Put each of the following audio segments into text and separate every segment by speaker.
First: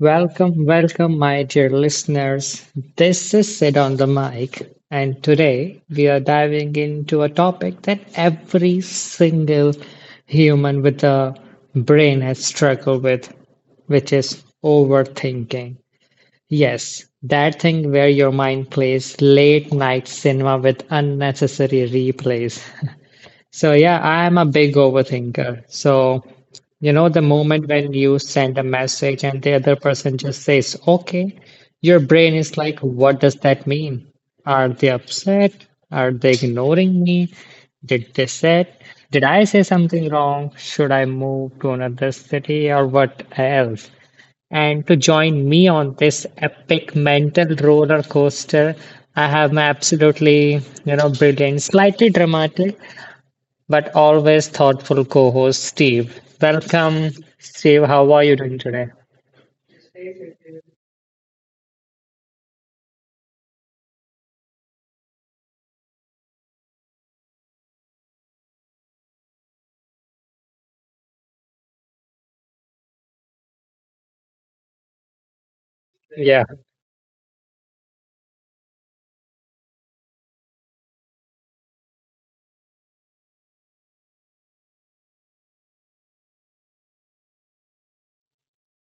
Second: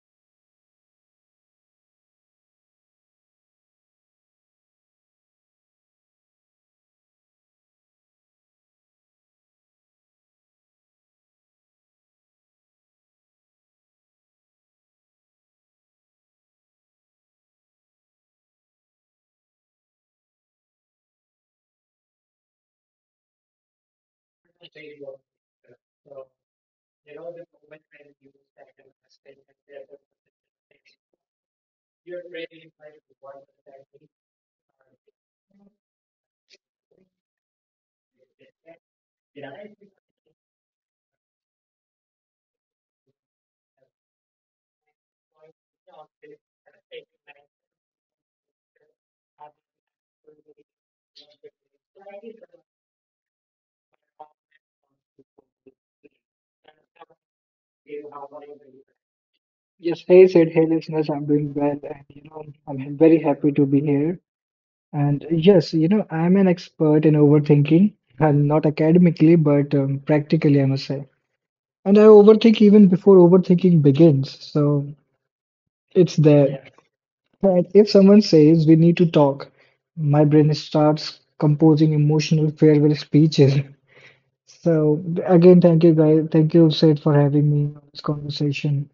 Speaker 1: Welcome, welcome, my dear listeners. This is Sid on the mic, and today we are diving into a topic that every single human with a brain has struggled with, which is overthinking. Yes, that thing where your mind plays late night cinema with unnecessary replays. So yeah, I am a big overthinker. So, the moment when you send a message and the other person just says, okay, your brain is like, what does that mean? Are they upset? Are they ignoring me? Did they said, did I say something wrong? Should I move to another city or what else? And to join me on this epic mental roller coaster, I have my absolutely, brilliant, slightly dramatic, but always thoughtful co-host Steve. Welcome, Steve. How are you doing today?
Speaker 2: Yes, hey Sid. Hey listeners, I'm doing well, and you know, I'm very happy to be here. And yes, you know, I'm an expert in overthinking, and not academically, but practically, I must say. And I overthink even before overthinking begins, so it's
Speaker 1: Yeah,
Speaker 2: there. And if someone says we need to talk, my brain starts composing emotional farewell speeches. So again, thank you guys, thank you, Sid, for having me on this conversation.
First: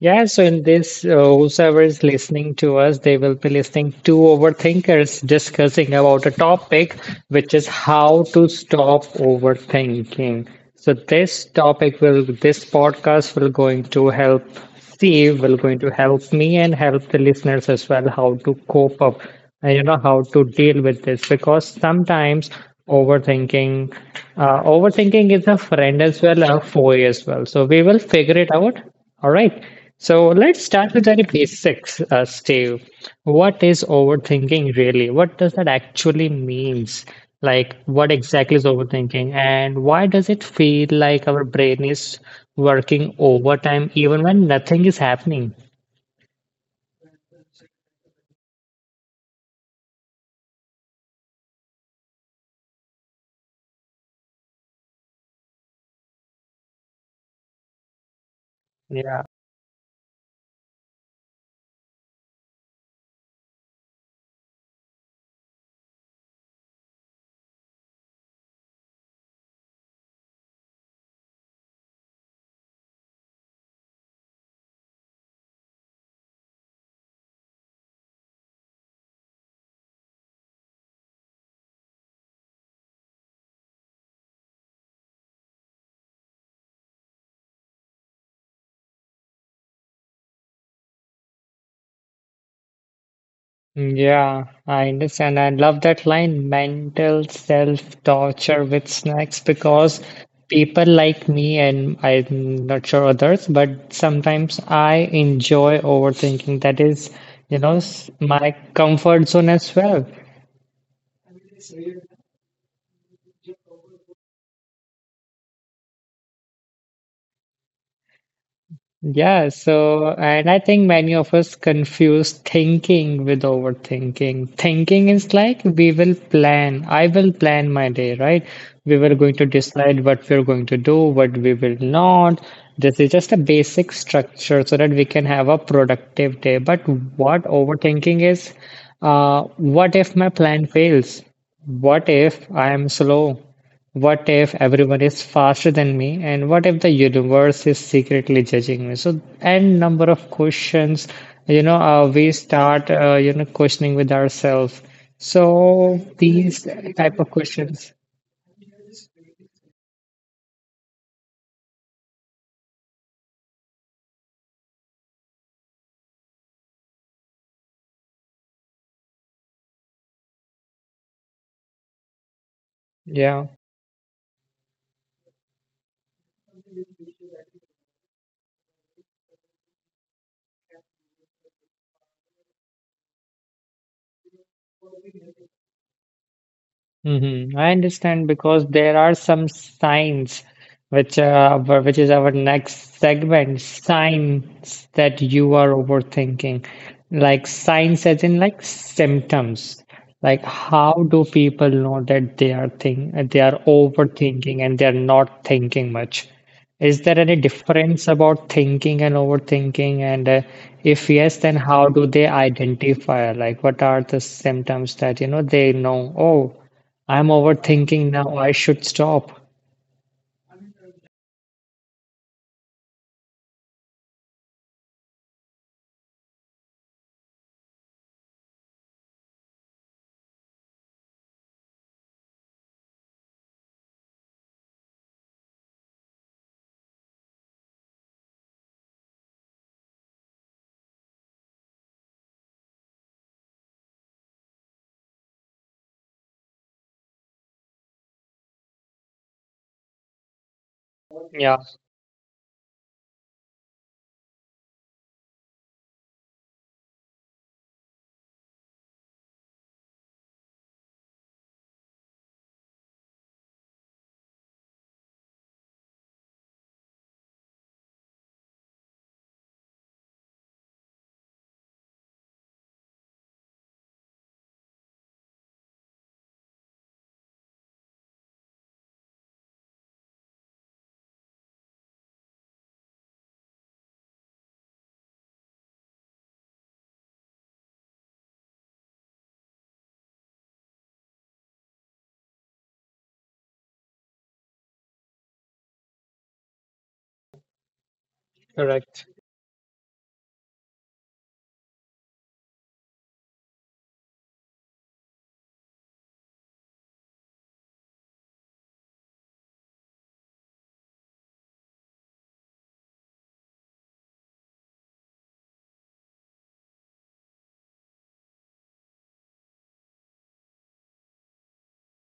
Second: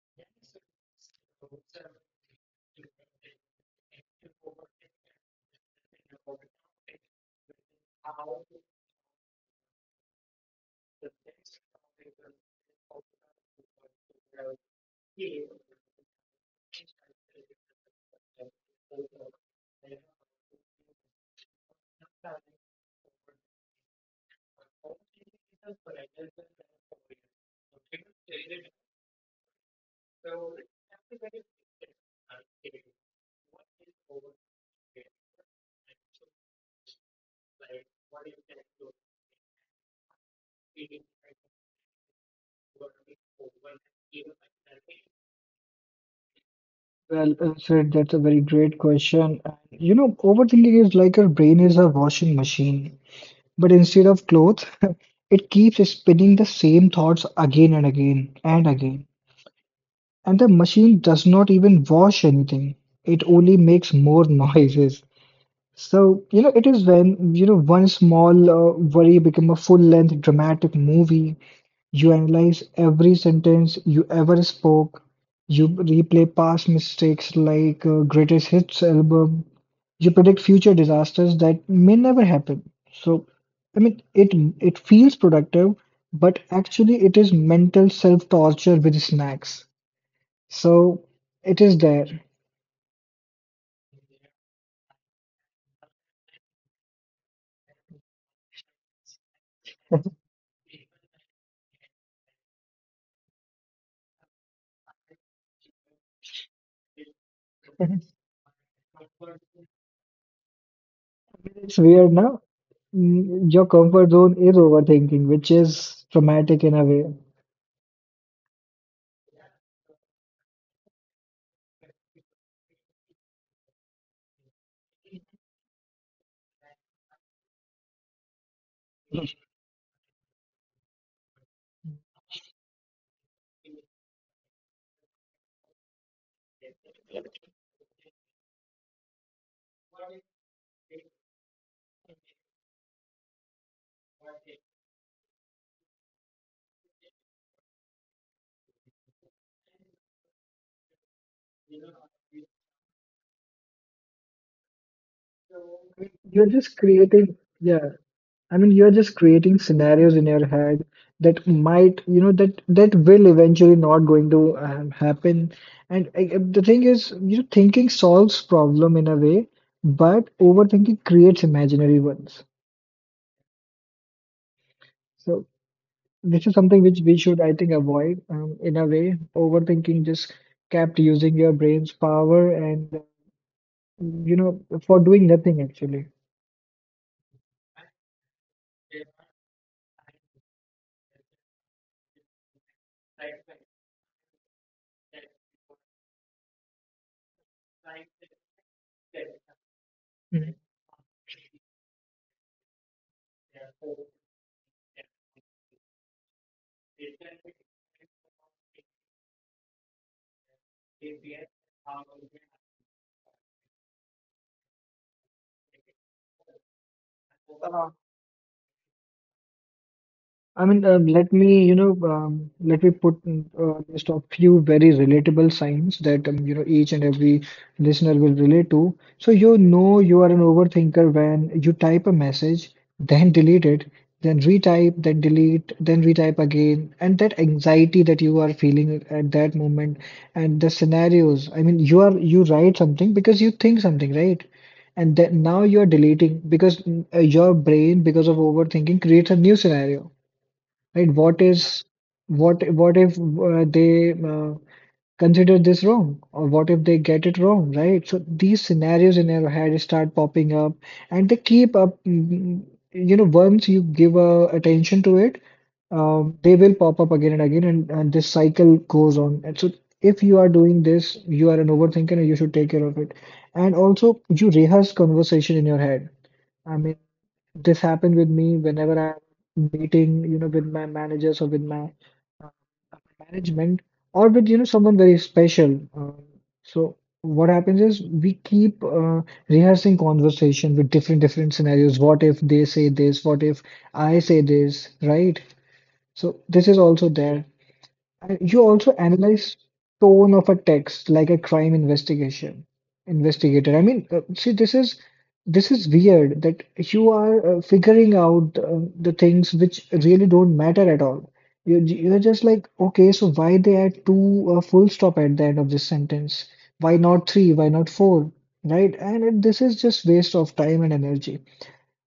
Speaker 1: yeah, so in this, whosoever is listening to us, they will be listening to overthinkers discussing about a topic, which is how to stop overthinking. So this podcast will going to help Steve, will going to help me and help the listeners as well how to cope up and you know how to deal with this because sometimes overthinking, overthinking is a friend as well, a foe as well. So we will figure it out, all right. So let's start with very basics, Steve. What is overthinking really? What does that actually means? Like, what exactly is overthinking, and why does it feel like our brain is working overtime even when nothing is happening?
Speaker 2: Well, Sid, that's a very great question. And, you know, overthinking is like your brain is a washing machine, but instead of clothes, it keeps spinning the same thoughts again and again and again.
Speaker 1: Yeah.
Speaker 2: And the machine does not even wash anything. It only makes more noises. So, you know, it is when, you know, one small worry become a full-length dramatic movie. You analyze every sentence you ever spoke. You replay past mistakes like greatest hits album. You predict future disasters that may never happen. So, I mean, it feels productive, but actually it is mental self-torture with snacks. So it is there.
Speaker 1: Mm, yeah, I understand. I love that line, mental self-torture with snacks, because people like me, and I'm not sure others, but sometimes I enjoy overthinking. That is, my comfort zone as well.
Speaker 2: It's weird now. Your comfort zone is overthinking, which is traumatic in a way.
Speaker 1: Yeah, so, and I think many of us confuse thinking with overthinking. Thinking is like I will plan my day, right? We were going to decide what we're going to do, what we will not. This is just a basic structure so that we can have a productive day. But what overthinking is, what if my plan fails? What if I am slow? What if everyone is faster than me and what if the universe is secretly judging me? So n number of questions, we start questioning with ourselves. So
Speaker 2: You're
Speaker 1: these
Speaker 2: just
Speaker 1: type of
Speaker 2: creating, yeah,
Speaker 1: questions.
Speaker 2: I mean, you're just creating scenarios in your head that might, you know, that will eventually not going to happen. And I, the thing is, you know, thinking solves problem in a way, but overthinking creates imaginary ones.
Speaker 1: Yeah.
Speaker 2: So this is something which we should, I think, avoid in a way. Overthinking just kept using your brain's power and, you know, for doing nothing actually.
Speaker 1: Mm-hmm. I understand because there are some signs which is our next segment, signs that you are overthinking. Like signs as in like symptoms. Like how do people know that they are overthinking and they are not thinking much? Is there any difference about thinking and overthinking? And if yes, then how do they identify? Like what are the symptoms that you know they know? Oh, I'm
Speaker 2: Mhm.
Speaker 1: overthinking now. I should stop.
Speaker 2: I mean, let me, you know, let me put a list of few very relatable signs that, you know, each and every listener will relate to. So, you know, you are an overthinker when you type a message, then delete it, then retype, then delete, then retype again. And that anxiety that you are feeling at that moment and the scenarios. I mean, you are, you write something because you think something, right? And then now you're deleting because your brain, because of overthinking, creates a new scenario. Right? What
Speaker 1: Yeah,
Speaker 2: is what if they consider this wrong, or what if they get it wrong, right? So these scenarios in your head start popping up, and they keep up. You know, once you give attention to it, they will pop up again and again, and, this cycle goes on. And so, if you are doing this, you are an overthinker, and you should take care of it. And also, you rehearse conversation in your head. I mean. This happened with me whenever I am meeting, you know, with my managers or with my uh, management or with, you know, someone very special. So what happens is we keep rehearsing conversation with different scenarios. What if they say this? What if I say this? Right? So this is also there. And you also
Speaker 1: correct.
Speaker 2: analyze tone of a text like a crime investigation investigator. I mean, see, this is weird that you are figuring out the things which really don't matter at all. You're just like, okay, so why they add two full stop at the end of this sentence? Why not three? Why not four? Right? And it, this is just waste of time and energy.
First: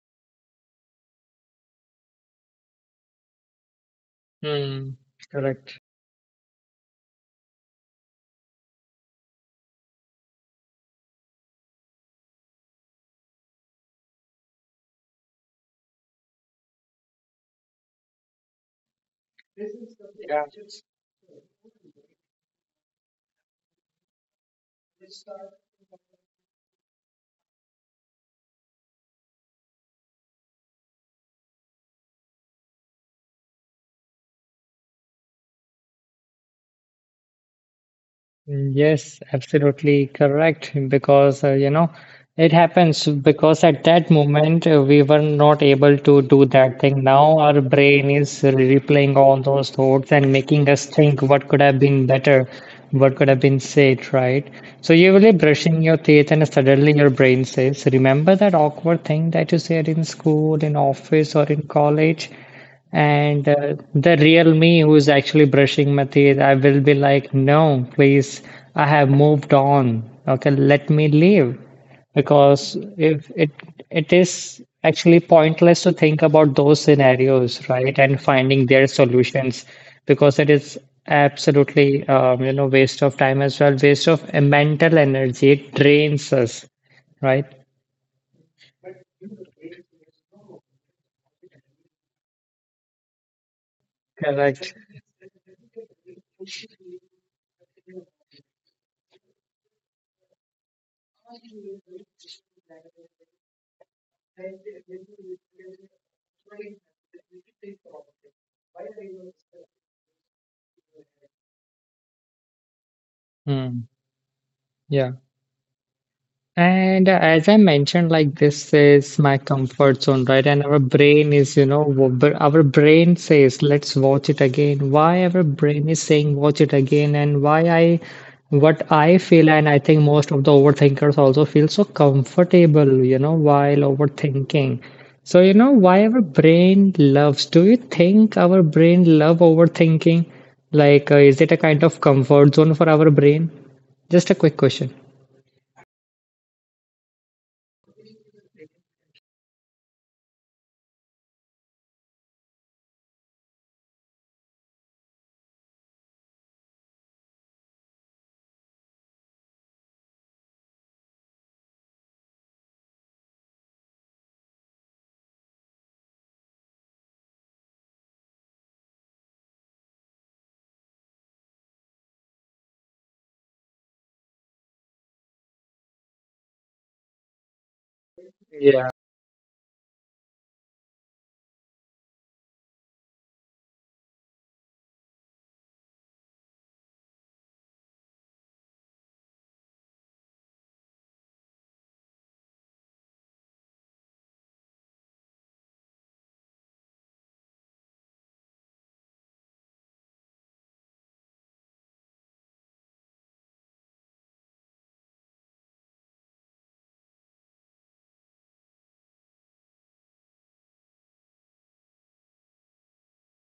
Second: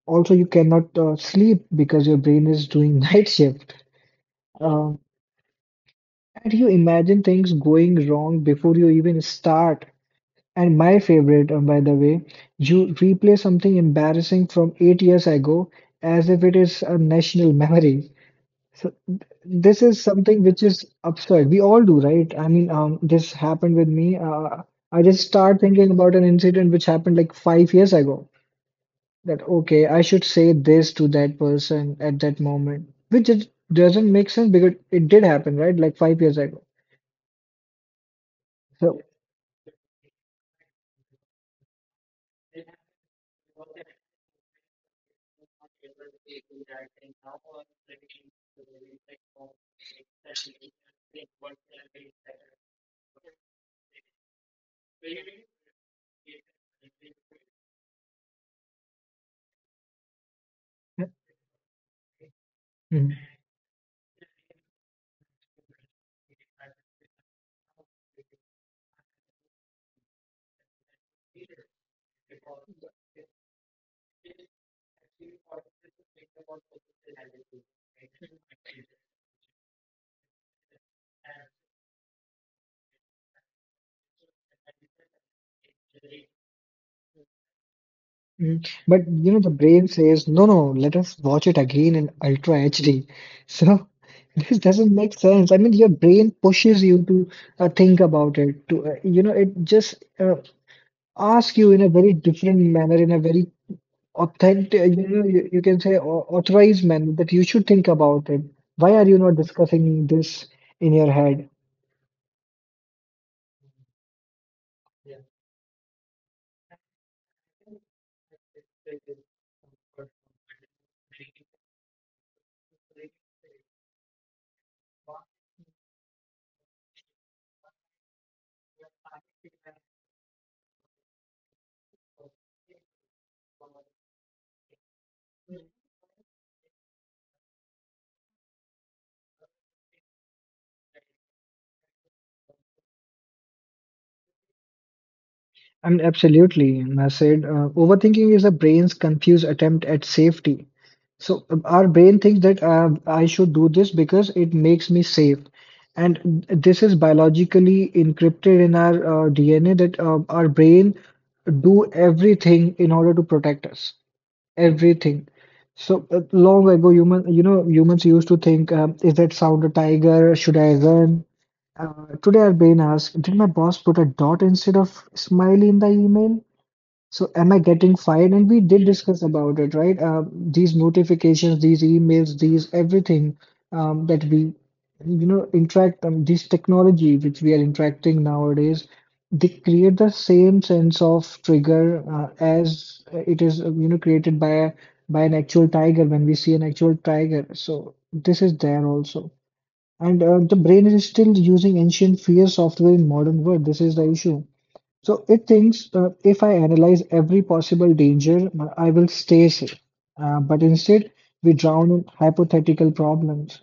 Speaker 2: Also, you cannot sleep because your brain is doing night shift.
Speaker 1: Hmm,
Speaker 2: Um,
Speaker 1: correct.
Speaker 2: and you imagine things going wrong before you even start. And my favorite, by the way, you replay something embarrassing from 8 years ago as if it is a national memory. So this is something
Speaker 1: Yeah.
Speaker 2: which is absurd. We all do, right? I mean, this happened with me. I just start thinking about an incident which happened like 5 years ago. That okay, I should say this to that person at that moment, which is, doesn't make sense because it did happen, right? Like 5 years ago. So.
Speaker 1: Yes, absolutely correct. Because, it happens because at that moment we were not able to do that thing. Now our brain is replaying all those thoughts and making us think what could have been better, what could have been said, right? So you're really brushing your teeth and suddenly your brain says, "Remember that awkward thing that you said in school, in office, or in college?"
Speaker 2: Mhm.
Speaker 1: And the real me who's actually brushing my teeth, I will be like, no, please, I have moved on. Okay, let me leave. Because if it it is actually pointless to think about those scenarios, right, and finding their solutions, because it is absolutely waste of time as well, waste of mental energy. It drains us, right?
Speaker 2: Mhm. But you know, the brain says, no, no, let us watch it again in Ultra HD. So this
Speaker 1: Correct.
Speaker 2: doesn't make sense. I mean, your brain pushes you to think about it, to, you know, it just asks you in a very different manner, in a very authentic, you know, you can say authorized manner that you should think about it. Why are you not discussing this in your head?
Speaker 1: Hmm. Yeah. And as I mentioned, like this is my comfort zone, right? And our brain is, our brain says, let's watch it again. Why our brain is saying, watch it again, and what I feel, and I think most of the overthinkers also feel so comfortable, while overthinking. So, why our brain loves, do you think our brain love overthinking? Like, is it a kind of comfort zone for our brain? Just a quick question.
Speaker 2: And absolutely, I said, overthinking is the brain's confused attempt at safety. So our brain thinks that I should do this because it makes me safe. And this is biologically encrypted in our DNA that our brain do everything in order to protect us. Everything. So long ago, you know, humans used to think, is that sound a tiger? Should I run? Today, our brain asks, did my boss put a dot instead of smiley in the email? So am I getting fired? And we did discuss about it, right? These notifications, these emails, these everything that we, you know, interact this technology which we are interacting nowadays, they create the same sense of trigger as it is, you know, created by by an actual tiger when we see an actual tiger. So this is there also. And the brain is still using ancient fear software in modern world. This is the issue. So it thinks if I analyze every possible danger, I will stay safe. But instead, we drown in hypothetical problems.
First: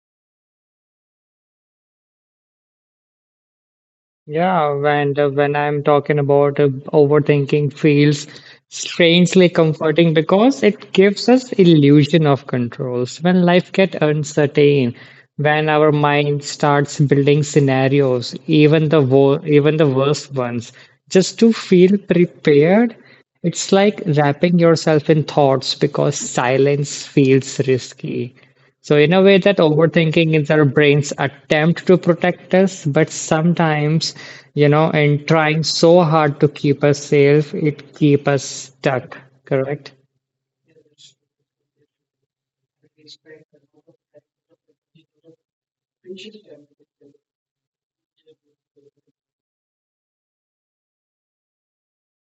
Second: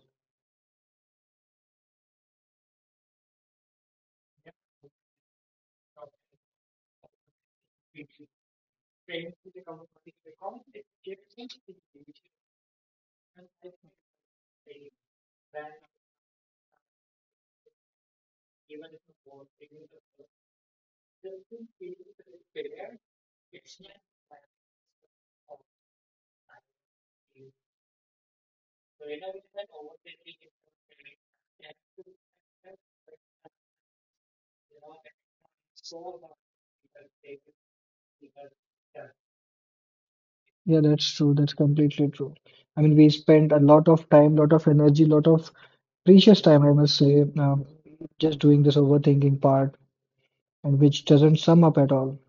Speaker 1: Yeah, and when I'm talking about overthinking feels strangely comforting because it gives us illusion of controls. When life gets uncertain, when our mind starts building scenarios, even the worst ones, just to feel prepared, it's like wrapping yourself in thoughts because silence feels risky. So, in a way, that overthinking is our brain's attempt to protect us, but sometimes, in trying so hard to keep us safe, it keeps us stuck, correct?
Speaker 2: Yeah, that's true. That's completely true. I mean, we spent a lot of time, lot of energy, lot of precious time, I must say, just doing this overthinking part, and which doesn't sum up at all.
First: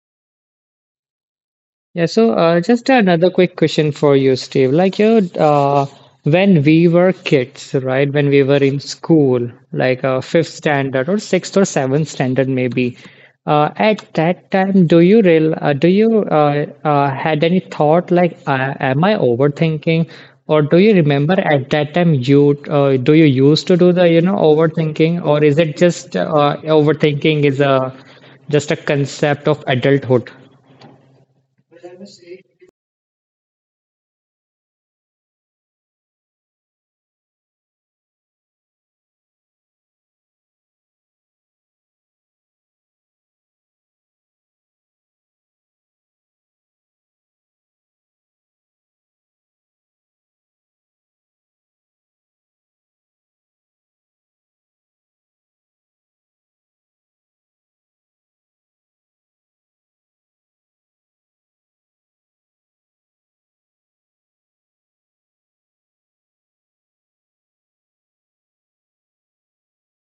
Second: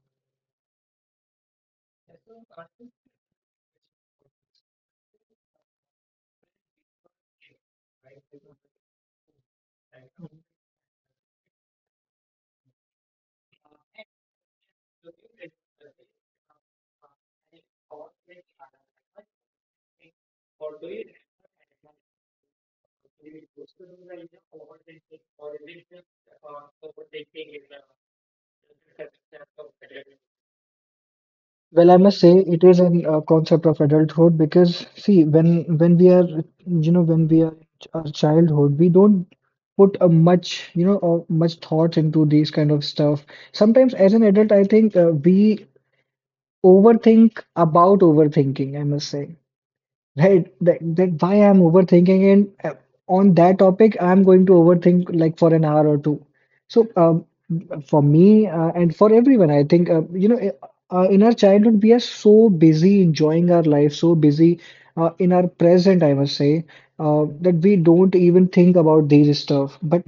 Speaker 1: Yeah, so just another quick question for you, Steve. When we were kids, right? When we were in school, like fifth standard or sixth or seventh standard, maybe. At that time, do you real? Do you had any thought like, am I overthinking? Or do you remember at that time you do you used to do the overthinking, or is it just overthinking is a just a concept of adulthood?
Speaker 2: Well, I must say it is a concept of adulthood because see, when we are, you know, when we are our childhood, we don't put a much, you know, much thoughts into these kind of stuff. Sometimes, as an adult, I think we overthink about overthinking. I must say right, that why I'm overthinking and on that topic, I'm going to overthink like for an hour or two. So, for me and for everyone, I think, you know, in our childhood, we are so busy enjoying our life, so busy in our present, I must say, that we don't even think about these stuff. But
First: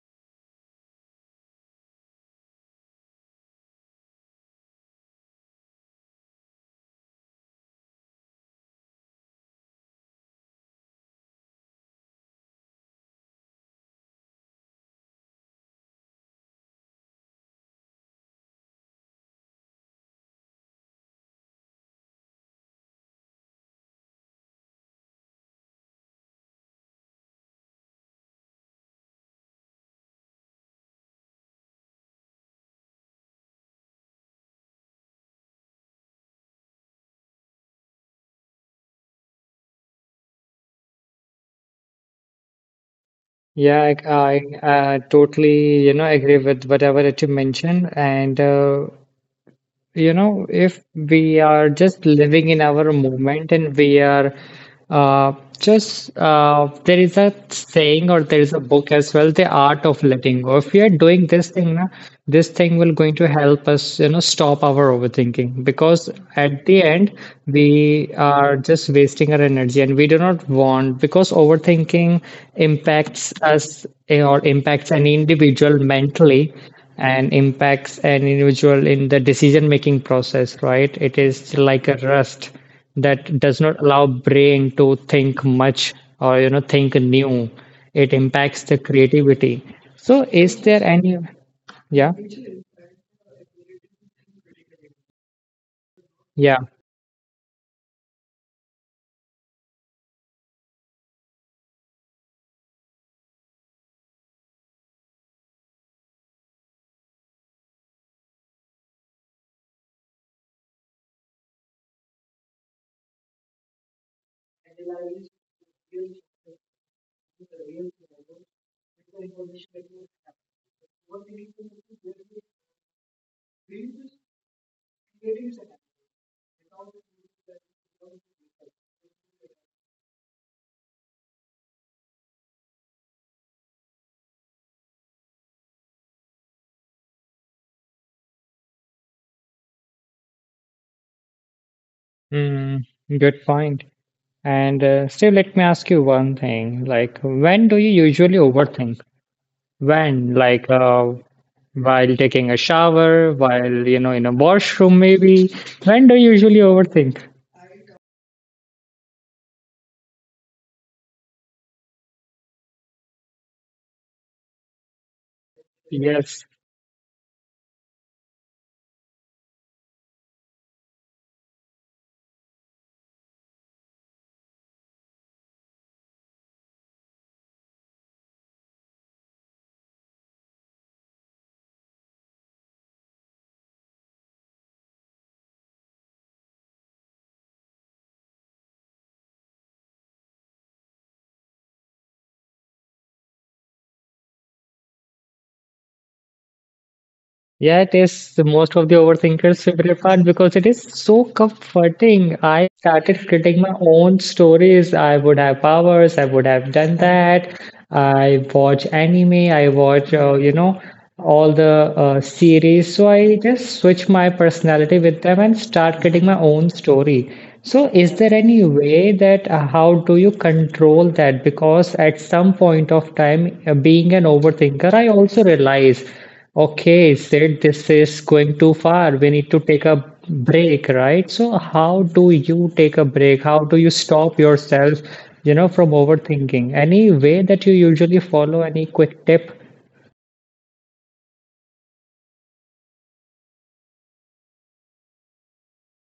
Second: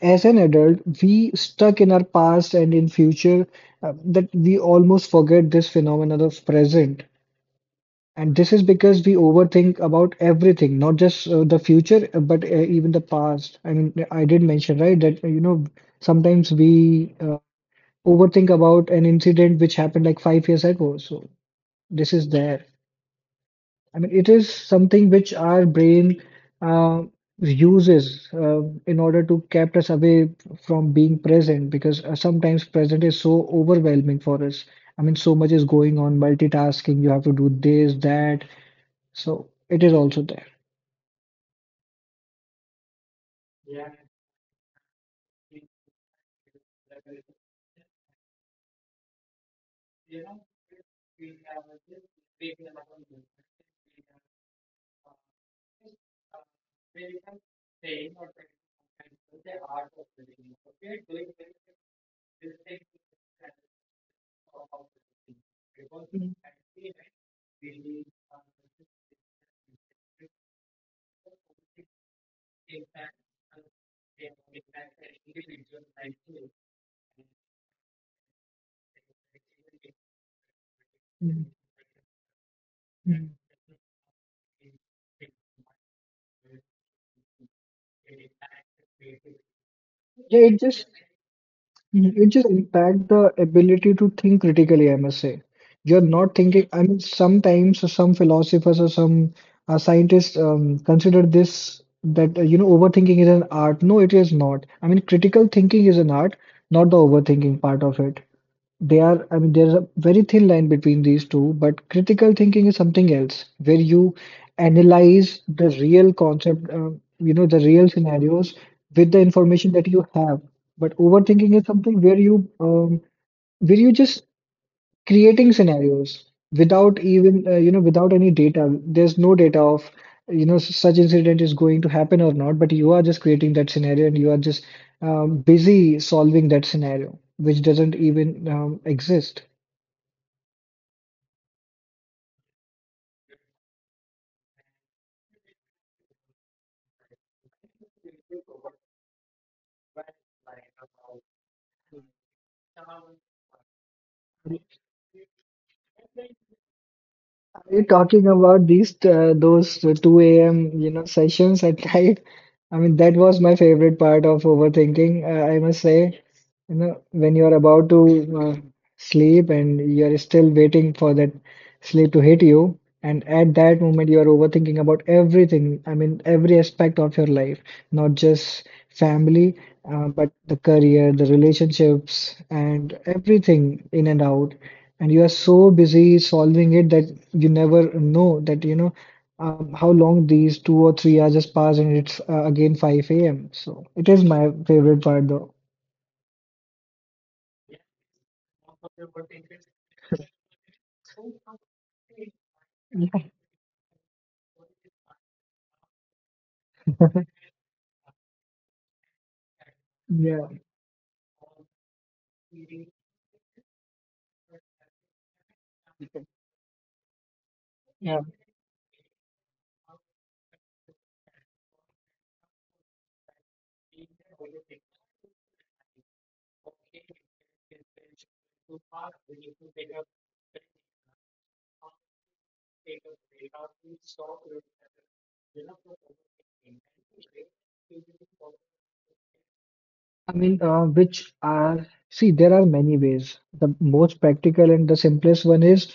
Speaker 2: as an adult, we stuck in our past and in future that we almost forget this phenomenon of present. And this is because we overthink about everything, not just the future, but even the past. I mean, I did mention, right, that, you know, sometimes we overthink about an incident which happened like 5 years ago. So this is there. I mean, it is something which our brain uh, uses in order to kept us away from being present because sometimes present is so overwhelming for us. I mean, so much is going on, multitasking, you have to do this, that so it is also there.
Speaker 1: Yeah, I totally, agree with whatever that you mentioned. And if we are just living in our moment and uh, there is a saying or there is a book as well, The Art of Letting Go. If we are doing this thing, na, this thing will going to help us, stop our overthinking because at the
Speaker 2: Mm.
Speaker 1: end we are just wasting our energy and we do not want because overthinking impacts us or impacts an individual mentally and impacts an individual in the decision-making process, right? It
Speaker 2: Mm.
Speaker 1: is like a rust
Speaker 2: Mm.
Speaker 1: that does not allow brain to think much or think new. It impacts the creativity. So
Speaker 2: Yeah, it
Speaker 1: is there
Speaker 2: just
Speaker 1: any, yeah,
Speaker 2: Mhm. It just impact the ability to think critically, I must say. You're not
Speaker 1: yeah.
Speaker 2: thinking, I mean, sometimes some philosophers or some scientists consider this that, you know, overthinking is an art. No, it is not. I mean, critical thinking is an art, not the overthinking part of it. They are, I mean, there's a very thin line between these two, but critical thinking is something else where you analyze the real concept, you know, the real scenarios with the information that you have. But overthinking is something where you just creating scenarios without even you know without any data. There's no data of you know such incident is going to happen or not, but you are just creating that scenario and you are just busy solving that scenario, which doesn't even exist.
Speaker 1: Mm, good point. And Steve, let me ask you one thing. Like, when do you usually overthink? When, like, while taking a shower, while, in a washroom maybe? When do you usually overthink?
Speaker 2: Are you talking about these those 2 a.m. you know sessions at night? I mean, that was my favorite part of overthinking. I must say,
Speaker 1: Yes.
Speaker 2: you know, when you are about to uh, sleep and you are still waiting for that sleep to hit you, and at that moment you are overthinking about everything. I mean, every aspect of your life, not just family, but the career, the relationships, and everything in and out and you are so busy solving it that you never know that you know how long these 2 or 3 hours just pass and it's again 5 a.m. So it is my favorite part though.
Speaker 1: Yeah, it is the most of the overthinkers' favorite part because it is so comforting. I started creating my own stories. I would have powers. I would have done that. I watch anime. I watch,
Speaker 2: Yeah, yeah.
Speaker 1: all the series. So I just switch my personality with them and start creating my own story. So is
Speaker 2: Yeah.
Speaker 1: there any way that how do you control that? Because at some point of time, being an overthinker, I also realize. Okay, said this is going too far. We need to take a break, right? So how do you take a break? How do you stop yourself, from overthinking? Any way that you usually follow, any quick tip?
Speaker 2: See, there are many ways. The most practical and the simplest one is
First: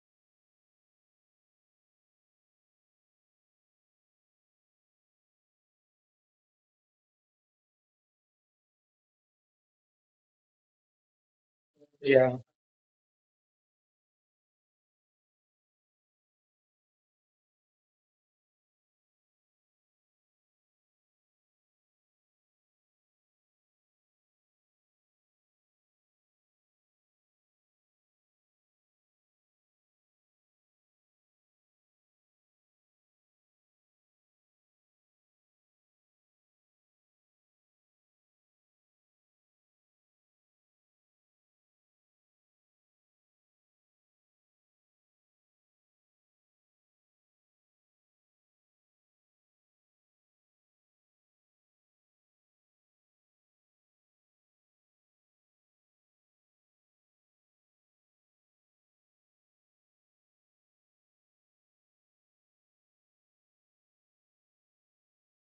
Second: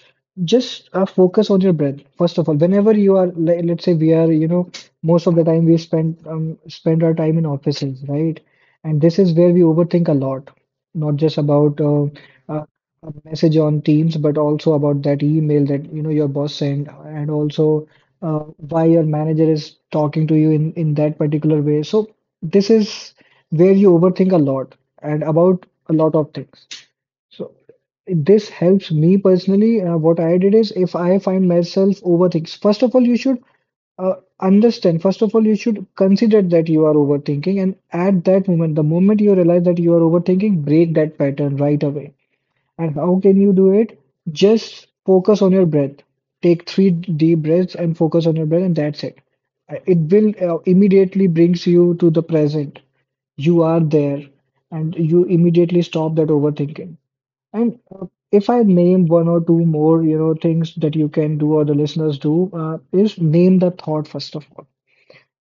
Speaker 2: just focus on your breath. First of all, whenever you are, let's say we are, most of the time we spend our time in offices, right? And this is where we overthink a lot, not just about
Speaker 1: Yeah.
Speaker 2: a, a message on Teams, but also about that email that, you know, your boss sent, and also uh, why your manager is talking to you in that particular way. So this is where you overthink a lot and about a lot of things. So this helps me personally. What I did is if I find myself overthinking, first of all, you should understand, first of all, you should consider that you are overthinking. And at that moment, the moment you realize that you are overthinking, break that pattern right away. And how can you do it? Just focus on your breath. Take three deep breaths and focus on your breath, and that's it. It will immediately brings you to the present. You are there, and you immediately stop that overthinking. And if I name one or two more, you know, things that you can do or the listeners do, is name the thought first of all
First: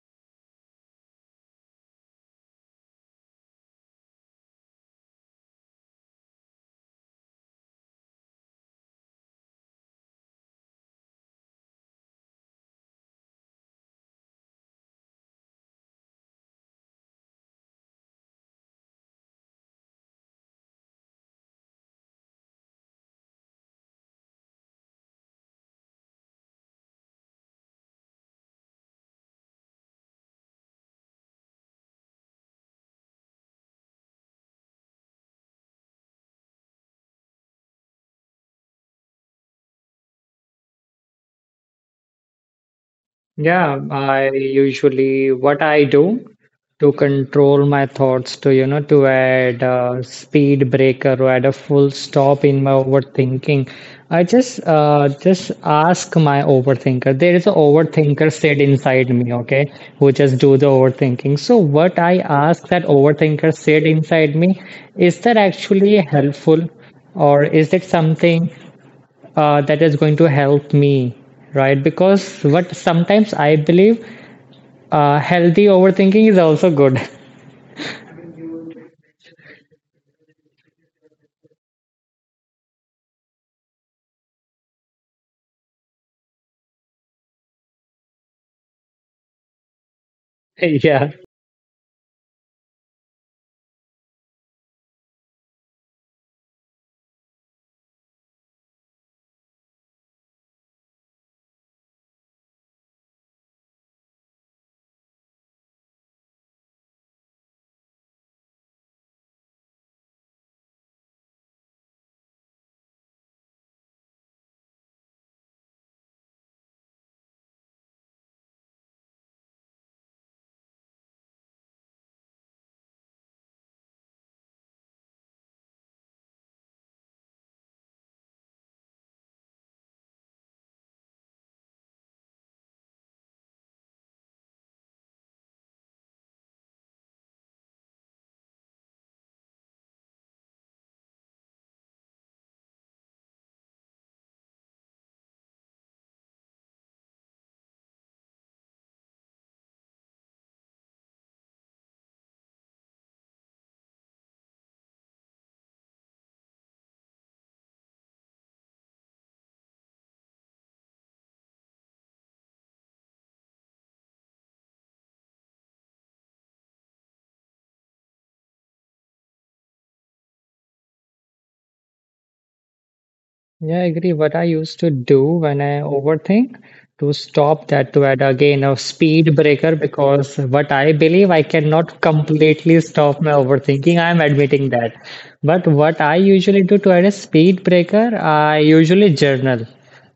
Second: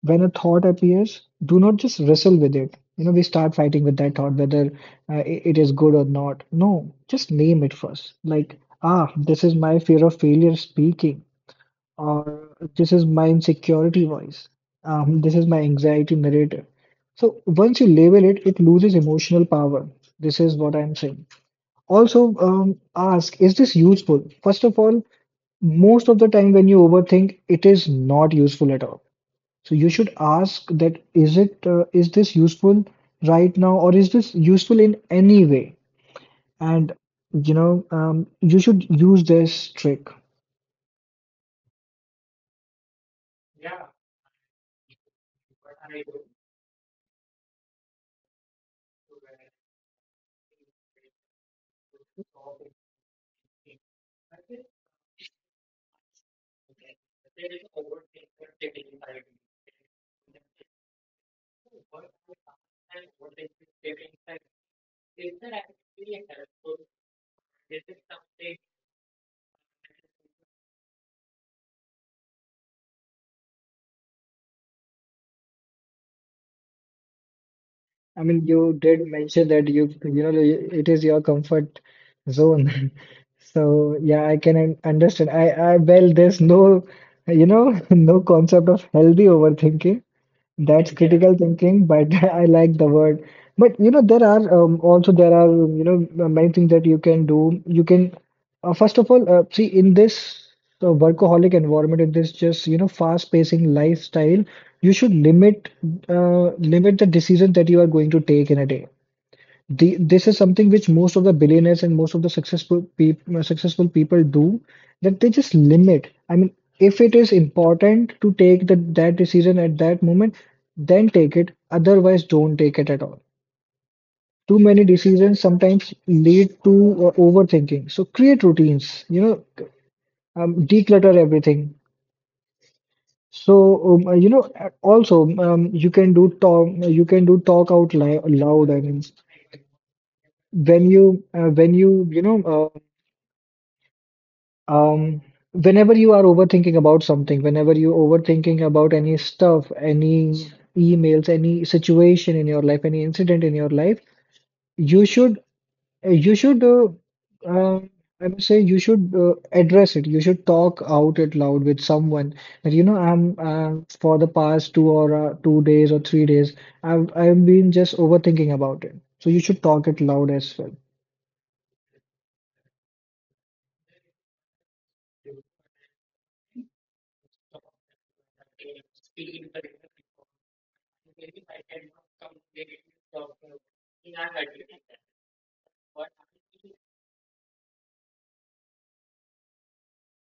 Speaker 2: when a thought appears, do not just wrestle with it. You know, we start fighting with that thought whether it is good or not. No, just name it first. Like, ah, this is my fear of failure speaking, or this is my insecurity voice, this is my anxiety narrator. So once you label it, it loses emotional power. This is what I'm saying. Also, ask, is this useful? First of all, most of the time when you overthink, it is not useful at all, so you should ask that is it is this useful right now, or is this useful in any way? And you should use this trick.
Speaker 1: Yeah, I usually what I do to control my thoughts to to add a speed breaker or add a full stop in my overthinking. I just ask my overthinker. There is an overthinker said inside me, okay, who just do the overthinking. So what I ask that overthinker said inside me, is that actually helpful? Or is it something that is going to help me, right? Because what sometimes I believe healthy overthinking is also good.
Speaker 2: I mean, you did mention that it is your comfort zone. So yeah, I can understand. I well, there's no you know no concept of healthy overthinking. That's
Speaker 1: Yeah.
Speaker 2: critical thinking, but I like the word. But you know, there are also there are many things that you can do. You can first of all see in this workaholic environment, in this just you know fast-pacing lifestyle, you should limit limit the decisions that you are going to take in a day. This is something which most of the billionaires and most of the successful people do that they just limit. I mean, if it is important to take that decision at that moment, then take it. Otherwise, don't take it at all. Too many decisions sometimes lead to overthinking. So create routines, you know, declutter everything. So you know, also you can do talk, you can do talk out li loud. I mean, when you when Um, whenever you are overthinking about something, whenever you overthinking about any stuff, any emails, any situation in your life, any incident in your life, you should you should uh, um I would say you should address it. You should talk out it loud with someone that you know I'm for the past two or 2 days or 3 days I've been just overthinking about it. So you should talk it loud as well.
Speaker 1: Yeah, I agree. What I used to do when I overthink to stop that, to add again a speed breaker, because what I believe I cannot completely stop my overthinking. I'm admitting that. But what I usually do to add a speed breaker, I usually journal.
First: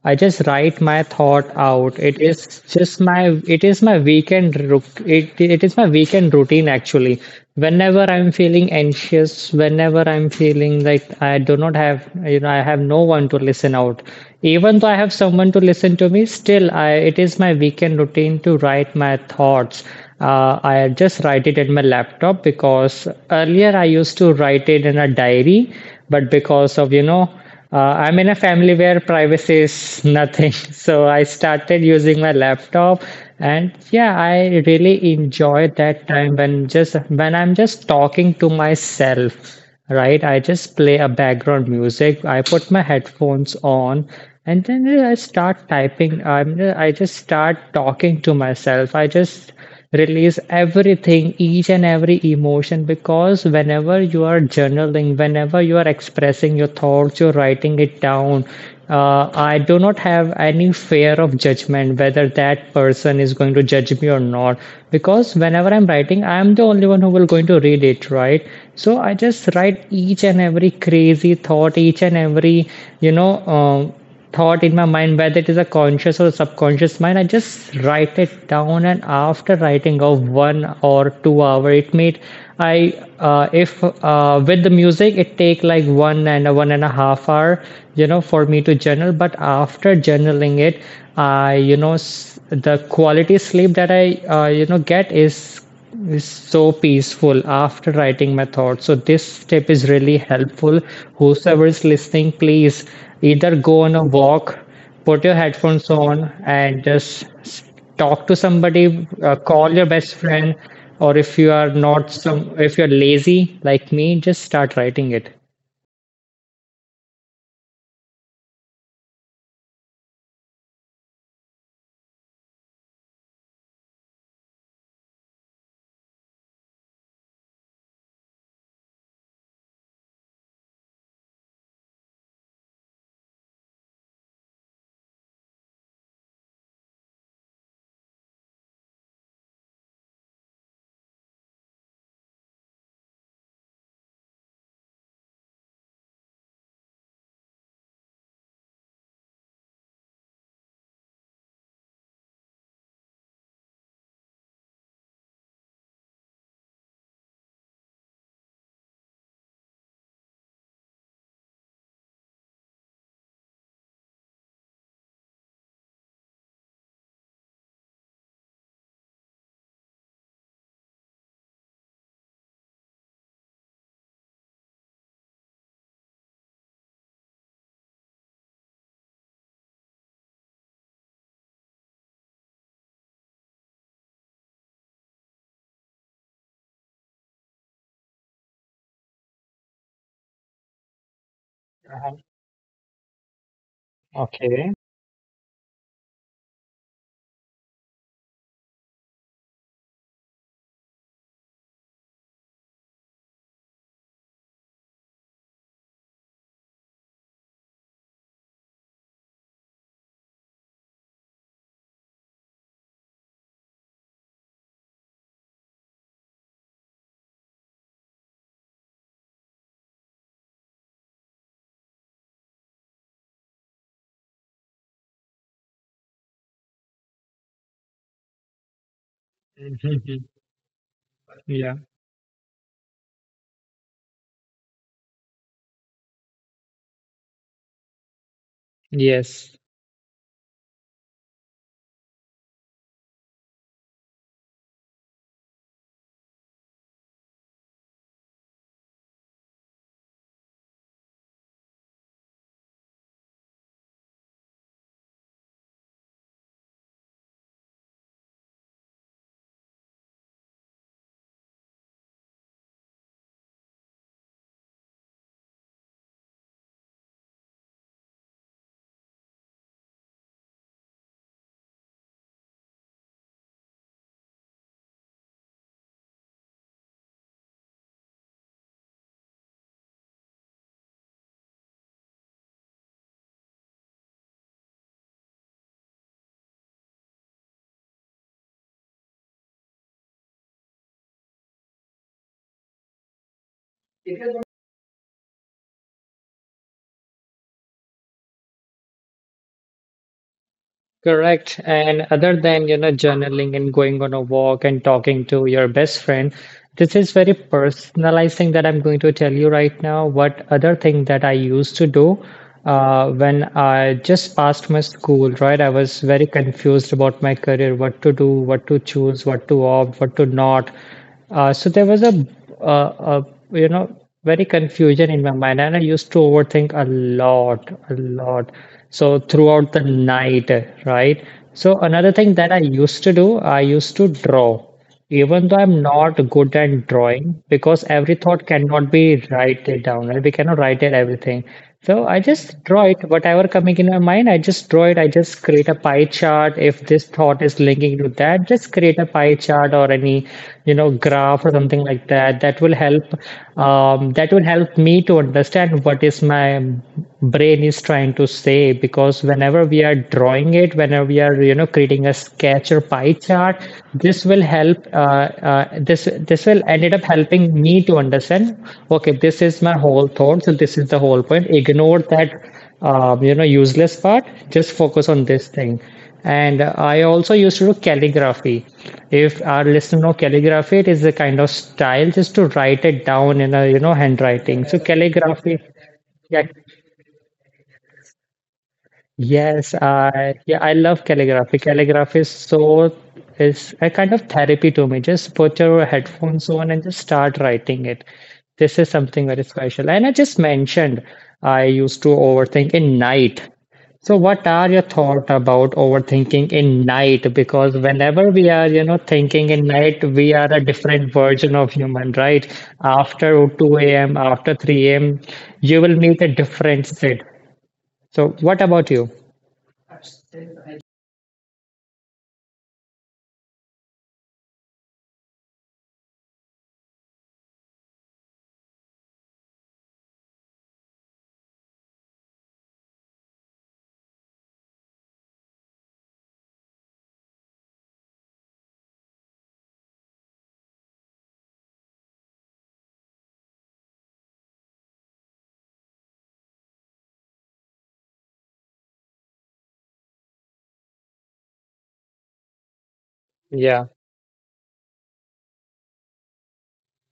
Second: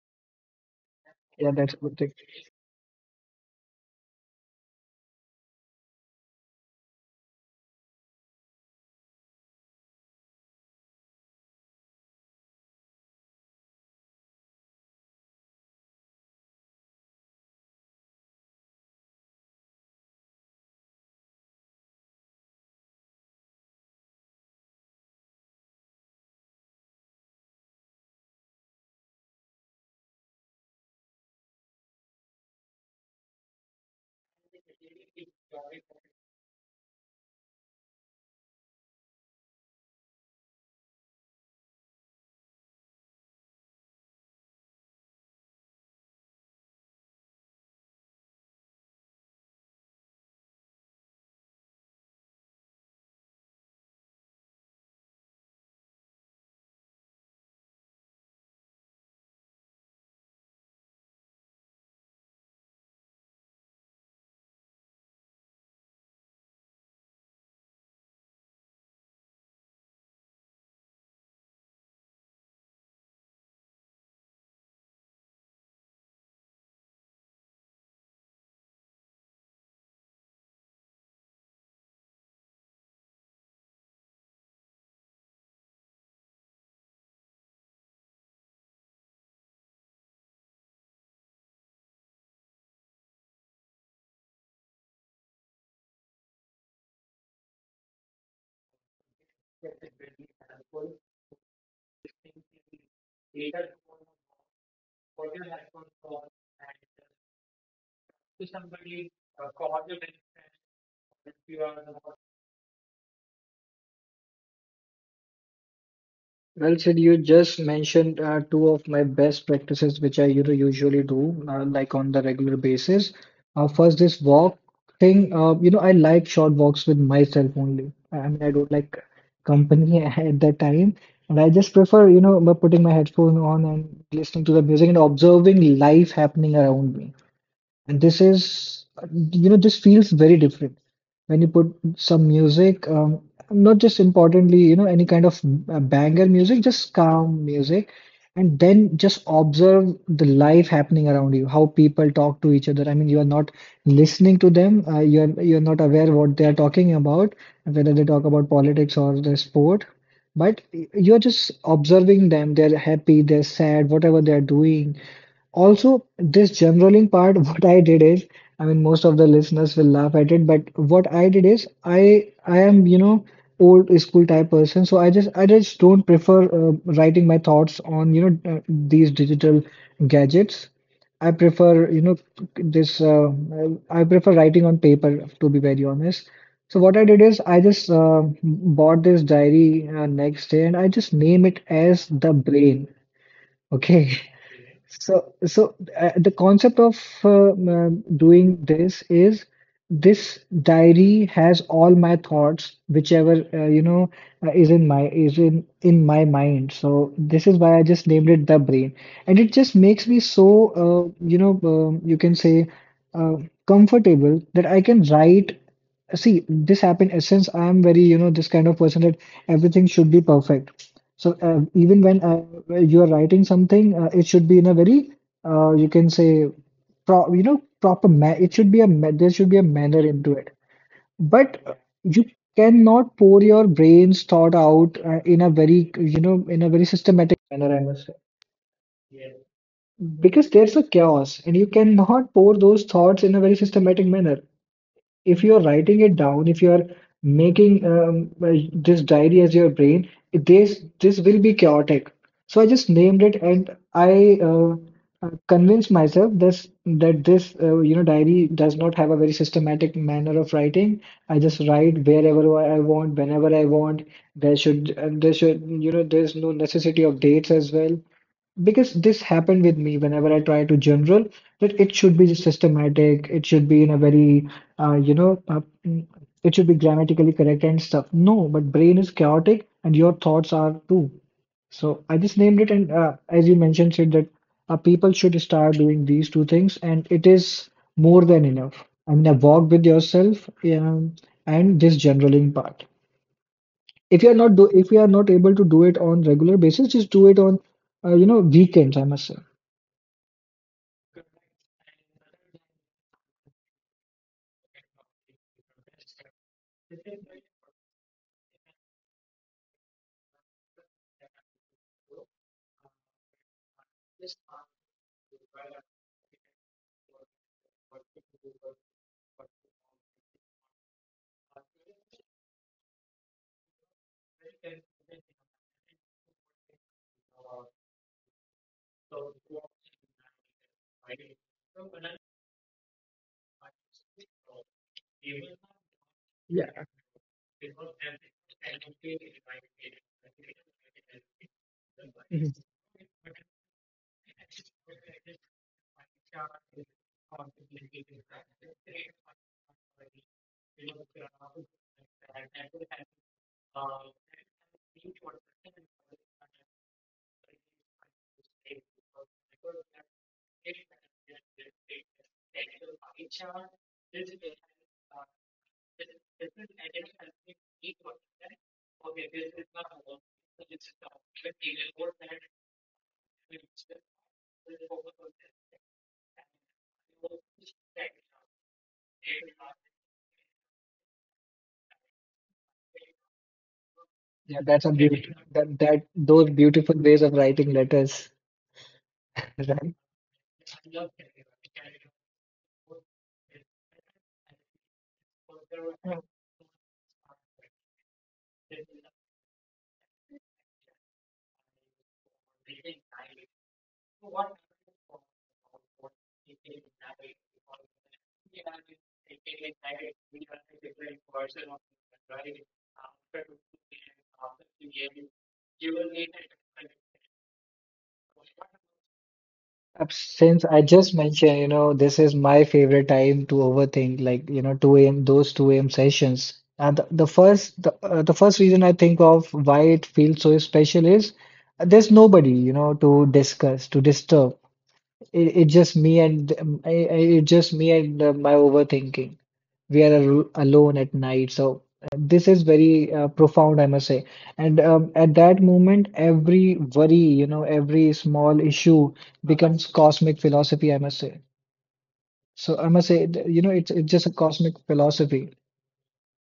Speaker 1: I just write my thought
Speaker 2: Yeah, that's a good
Speaker 1: out.
Speaker 2: thing.
Speaker 1: It is just my it is my weekend routine actually. Whenever I'm feeling anxious, whenever I'm feeling like I do not have I have no one to listen out. Even though I have someone to listen to me, still I it is my weekend routine to write my thoughts. I just write it in my laptop because earlier I used to write it in a diary, but because of. I'm in a family where privacy is nothing. So I started using my laptop and yeah, I really enjoy that time when I'm just talking to myself, right? I just play a background music. I put my headphones on and then I start typing. I just start talking to myself. I just release everything, each and every emotion, because whenever you are journaling, whenever you are expressing your thoughts, you're writing it down. I do not have any fear of judgment, whether that person is going to judge me or not, because whenever I'm writing, I'm the only one who will going to read it, right? So I just write each and every crazy thought, each and every you know um thought in my mind, whether it is a conscious or a subconscious mind. I just write it down, and after writing of 1 or 2 hour it made I if with the music it take like 1.5 hour, you know, for me to journal. But after journaling it, I you know, the quality sleep that I you know, get is so peaceful after writing my thoughts. So this tip is really helpful. Whosoever is listening, please, either go on a walk, put your headphones on, and just talk to somebody. Call your best friend, or if you are not some, if you're lazy like me, just start writing it.
Speaker 2: Well, said, you just mentioned two of my best practices, which I you know usually do like on the regular basis. First, this walk thing. You know, I like short walks with myself only. I mean, I don't like company at that time, and I just prefer you know putting my headphone on and listening to the music and observing life happening around me. And this is, you know, this feels very different when you put some music, not just importantly, you know, any kind of banger music, just calm music, and then just observe the life happening around you, how people talk to each other. I mean, you are not listening to them, you're not aware what they are talking about, whether they talk about politics or the sport, but you're just observing them. They're happy, they're sad, whatever they're doing. Also, this generaling part, what I did is, I mean, most of the listeners will laugh at it, but what I did is, I am, you know, old school type person, so I just don't prefer writing my thoughts on, you know, these digital gadgets. I prefer, you know, this. I prefer writing on paper, to be very honest. So what I did is, I just bought this diary next day, and I just name it as the brain. Okay.
Speaker 1: Okay.
Speaker 2: So the concept of doing this is this diary has all my thoughts, whichever is in my is in my mind. So this is why I just named it the brain, and it just makes me so you can say uh, comfortable that I can write. See, this happened. Since I am very you know this kind of person that everything should be perfect. So even when you are writing something, it should be in a very you can say pro you know proper ma it should be a ma there should be a manner into it. But
Speaker 1: Yeah.
Speaker 2: you cannot pour your brain's thought out in a very you know in a very systematic manner, I must say,
Speaker 1: Yes.
Speaker 2: because there's a chaos, and you cannot pour those thoughts in a very systematic manner if you're writing it down, if you're making this diary as your brain, this will be chaotic. So I just named it, and I convinced myself this that this you know diary does not have a very systematic manner of writing. I just write wherever I want, whenever I want. There should you know there's no necessity of dates as well, because this happened with me whenever I try to general that it should be systematic, it should be in a very uh, you know uh, mm, it should be grammatically correct and stuff. No, but brain is chaotic and your thoughts are too. So I just named it, and as you mentioned said that people should start doing these two things and it is more than enough. I mean, a walk with yourself and this generaling part. If you are not able to do it on regular basis, just do it on you know weekends. I must say.
Speaker 1: Correct. And other than, you know, journaling and going on a walk and talking to your best friend, this is very personalized thing that I'm going to tell you right now. What other thing that I used to do when I just passed my school, right? I was very confused about my career, what to do, what to choose, what to opt, what to not. So there was a, you know, very confusion in my mind, and I used to overthink a lot, a lot. So throughout the night, right? So another thing that I used to do, I used to draw, even though I'm not good
Speaker 2: Yeah.
Speaker 1: at drawing, because every thought cannot be written down, right? We cannot write it everything. So I just
Speaker 2: Mhm.
Speaker 1: draw it, whatever coming in my mind, I just draw it. I just create a pie chart. If this thought is linking to that, just create a pie chart or any, you know, graph or something like that. That will help. That will help me to understand what is my brain is trying to say. Because whenever we are drawing it, whenever we are, you know, creating a sketch or pie chart, this will help this will ended up helping me to understand, okay, this is my whole thought, so this is the whole point. Ignore that you know, useless part, just focus on this thing. And I also used to do calligraphy. If our listener know calligraphy, it is a kind of style just to write it down in a, you know, handwriting. So
Speaker 2: Yeah, that's a
Speaker 1: calligraphy,
Speaker 2: beautiful that, that
Speaker 1: yeah.
Speaker 2: those beautiful ways of writing letters,
Speaker 1: Yes, I,
Speaker 2: right?
Speaker 1: yeah, I love calligraphy. Calligraphy is so is a kind of therapy to me. Just put your headphones on and just start writing it. This is something very special. And I just mentioned I used to overthink in night. So what are your thought about overthinking in night? Because whenever we are, you know, thinking in night, we are a different version of human, right? After 2 a.m., after 3 a.m., you will meet a different Sid. So what about you?
Speaker 2: Since I just mentioned, you know, this is my favorite time to overthink, like, you know, 2 a.m., those 2 a.m. sessions. And the first reason I think of why it feels so special is there's nobody, you know, to discuss, to disturb. It's just me and it's just me and my overthinking. We are al alone at night, so this is very profound, I must say. And at that moment, every worry, you know, every small issue becomes cosmic philosophy, I must say. So I must
Speaker 1: Yeah,
Speaker 2: say, you know, it's just a cosmic philosophy.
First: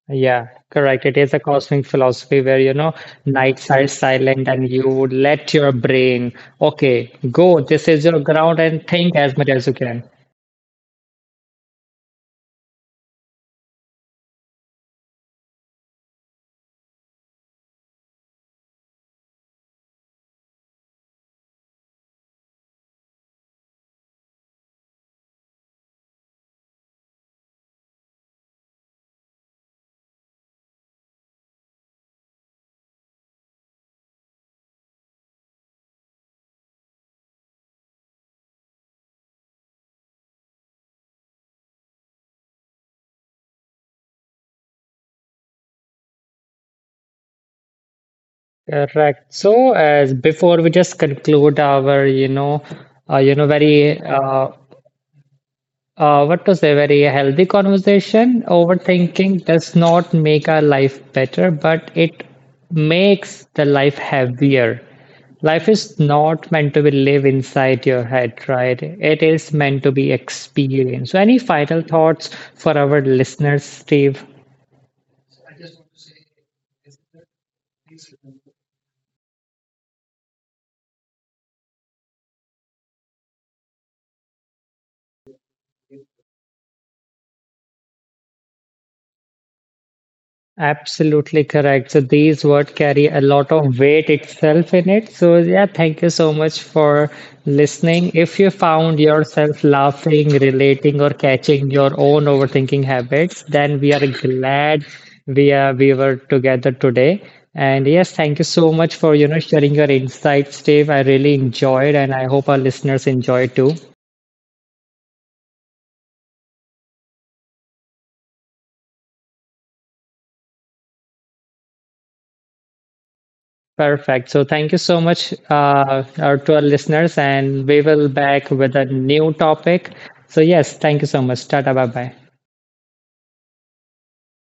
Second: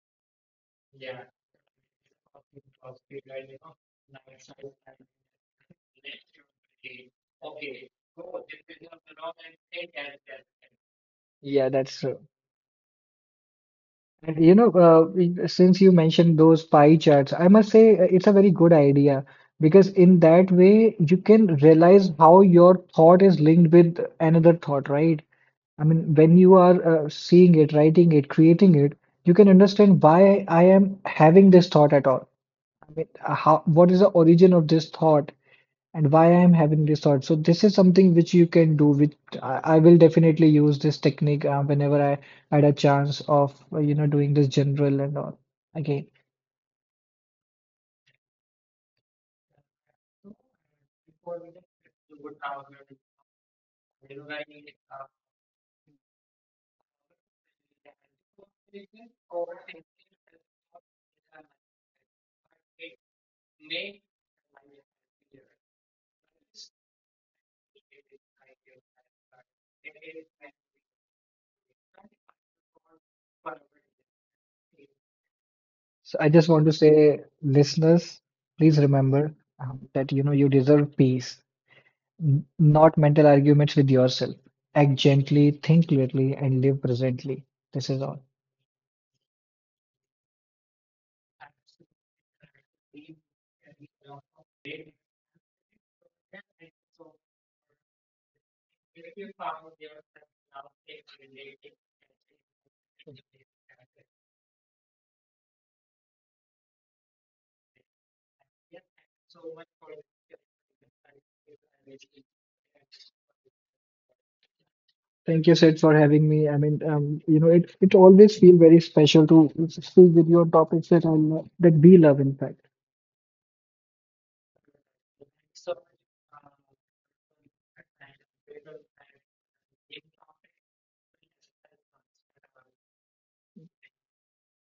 Speaker 1: yeah, correct. It is a cosmic philosophy where, you know, nights are silent and you would let your brain, okay, go, this is your ground and think as much as you can.
Speaker 2: Yeah, that's true. And you know, since you mentioned those pie charts, I must say it's a very good idea because in that way you can realize how your thought is linked with another thought, right? I mean, when you are seeing it, writing it, creating it, you can understand why I am having this thought at all. I mean, what is the origin of this thought? And why I'm having this thought? So this is something which you can do with I will definitely use this technique whenever I had a chance of you know doing this general and all again.
Speaker 1: Correct. So, as before we just conclude our, you know, very what to say? Very healthy conversation. Overthinking does not make our life better, but it makes the life heavier. Life is not meant to be lived inside your head, right? It is meant to be experienced. So, any final thoughts for our listeners, Steve?
Speaker 2: So I just want to say listeners, please remember that you know you deserve peace, not mental arguments with yourself. Act gently, think clearly, and live presently. This is all.
Speaker 1: Absolutely correct. So these words carry a lot of weight itself in it. So yeah, thank you so much for listening. If you found yourself laughing, relating, or catching your own overthinking habits, then we are glad we were together today. And yes, thank you so much for, you know, sharing your insights, Dave. I really enjoyed, and I hope our listeners enjoy too.
Speaker 2: Thank you, Sid, for having me. I mean, you know, it always feel very special to speak with you on topics that I love, that we love, in fact.
Speaker 1: Perfect. So thank you so much to our listeners, and we will back with a new topic. So yes, thank you so much. Tata, bye bye.